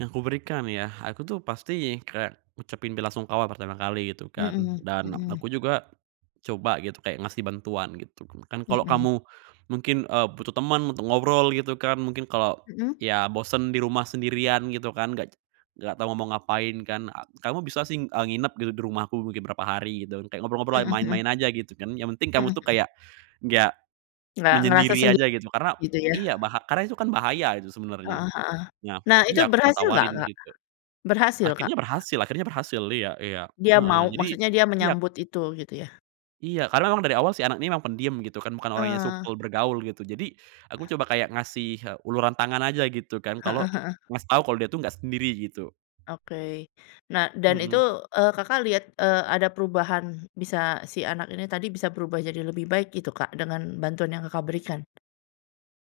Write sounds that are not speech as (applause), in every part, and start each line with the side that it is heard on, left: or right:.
right: Yang kuberikan ya, aku tuh pasti kayak ngucapin belasungkawa pertama kali gitu kan,
left: Mhm
right: dan ak
left: mhm.
right: aku juga coba gitu kayak ngasih bantuan gitu. Kan kalau
left: Mhm.
right: kamu mungkin, eee, butuh temen untuk ngobrol gitu kan, mungkin kalau,
left: Mhm.
right: iya, bosen di rumah sendirian gitu kan, nggak nggak tahu mau ngapain kan, ah, kamu bisa sing eee, nginap di di rumahku mungkin berapa hari gitu, kayak ngobrol-ngobrol,
left: Mhm mhm.
right: main-main aja gitu kan. Yang penting kamu
left: Mhm
right: tuh
left: mhm.
right: kayak enggak
left: Enggak ngerasa
right: menyendiri
left: sendi
right: aja gitu, karena
left: gitu ya?
right: iya, baha karena itu kan bahaya itu sebenernya.
left: Heeh heeh.
right: Nah
left: Nah, itu
right: iya, gua
left: berhasil nggak,
right: tawarin
left: Kak?
right: gitu.
left: Berhasil, Kak?
right: Akhirnya berhasil akhirnya berhasil, iya iya,
left: Dia
right: heeh,
left: mau
right: jadi
left: maksudnya dia
right: iyap.
left: menyambut itu, gitu ya?
right: Iya, karena memang dari awal si anak ini memang pendiem gitu kan, bukan orang yang
left: Eh.
right: supel bergaul gitu. Jadi aku coba kayak ngasih he uluran tangan aja gitu kan, kalo
left: Heeh heeh.
right: ngasih tahu kalo dia tuh nggak sendiri gitu.
left: Oke. Nah, dan itu,
right: Hmm.
left: eee, Kakak lihat, eee, ada perubahan bisa si anak ini tadi, bisa berubah jadi lebih baik gitu, Kak, dengan bantuan yang Kakak berikan?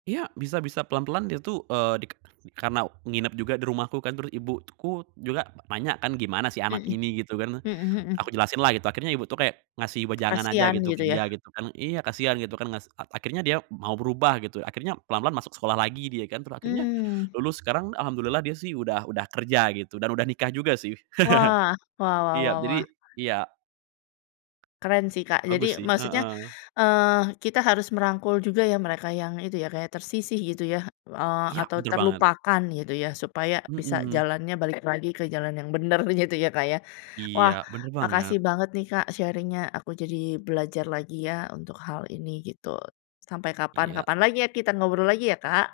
right: Iya, bisa bisa, pelan-pelan dia tuh, eee, dika karena nginep juga di rumahku kan, terus ibuku juga nanya kan, "Gimana si anak
left: Mhm,
right: ini?" Gitu kan.
left: hmm
right: Aku
left: hmm.
right: jelasin lah itu, akhirnya ibu tuh kayak ngasih wejangan aja
left: Kasihan
right: gitu ke
left: gitu ya?
right: dia gitu kan iya, kasihan gitu kan ngas a akhirnya dia mau berubah gitu. Akhirnya pelan-pelan masuk sekolah lagi dia kan, terus akhirnya
left: Mmm.
right: lulus, sekarang alhamdulillah dia sih udah udah kerja gitu, dan udah nikah juga sih.
left: Wah,
right: (chuckles)
left: wah wah
right: Iya,
left: wah
right: jadi
left: wah.
right: iya.
left: Keren sih, Kak,
right: Bagus
left: jadi
right: sih,
left: maksudnya,
right: heeh.
left: eee, kita harus merangkul juga ya, mereka yang itu ya, kayak tersisih gitu ya, eee,
right: Iya,
left: atau
right: betul banget.
left: terlupakan gitu ya. Supaya bisa
right: Mhm.
left: jalannya balik lagi ke jalan yang bener gitu ya, Kak ya?
right: Iya,
left: Wah,
right: bener
left: makasih
right: banget.
left: banget nih, Kak, sharing-nya aku jadi belajar lagi ya untuk hal ini gitu. Sampai
right: Iya.
left: kapan-kapan lagi ya, kita ngobrol lagi ya, Kak.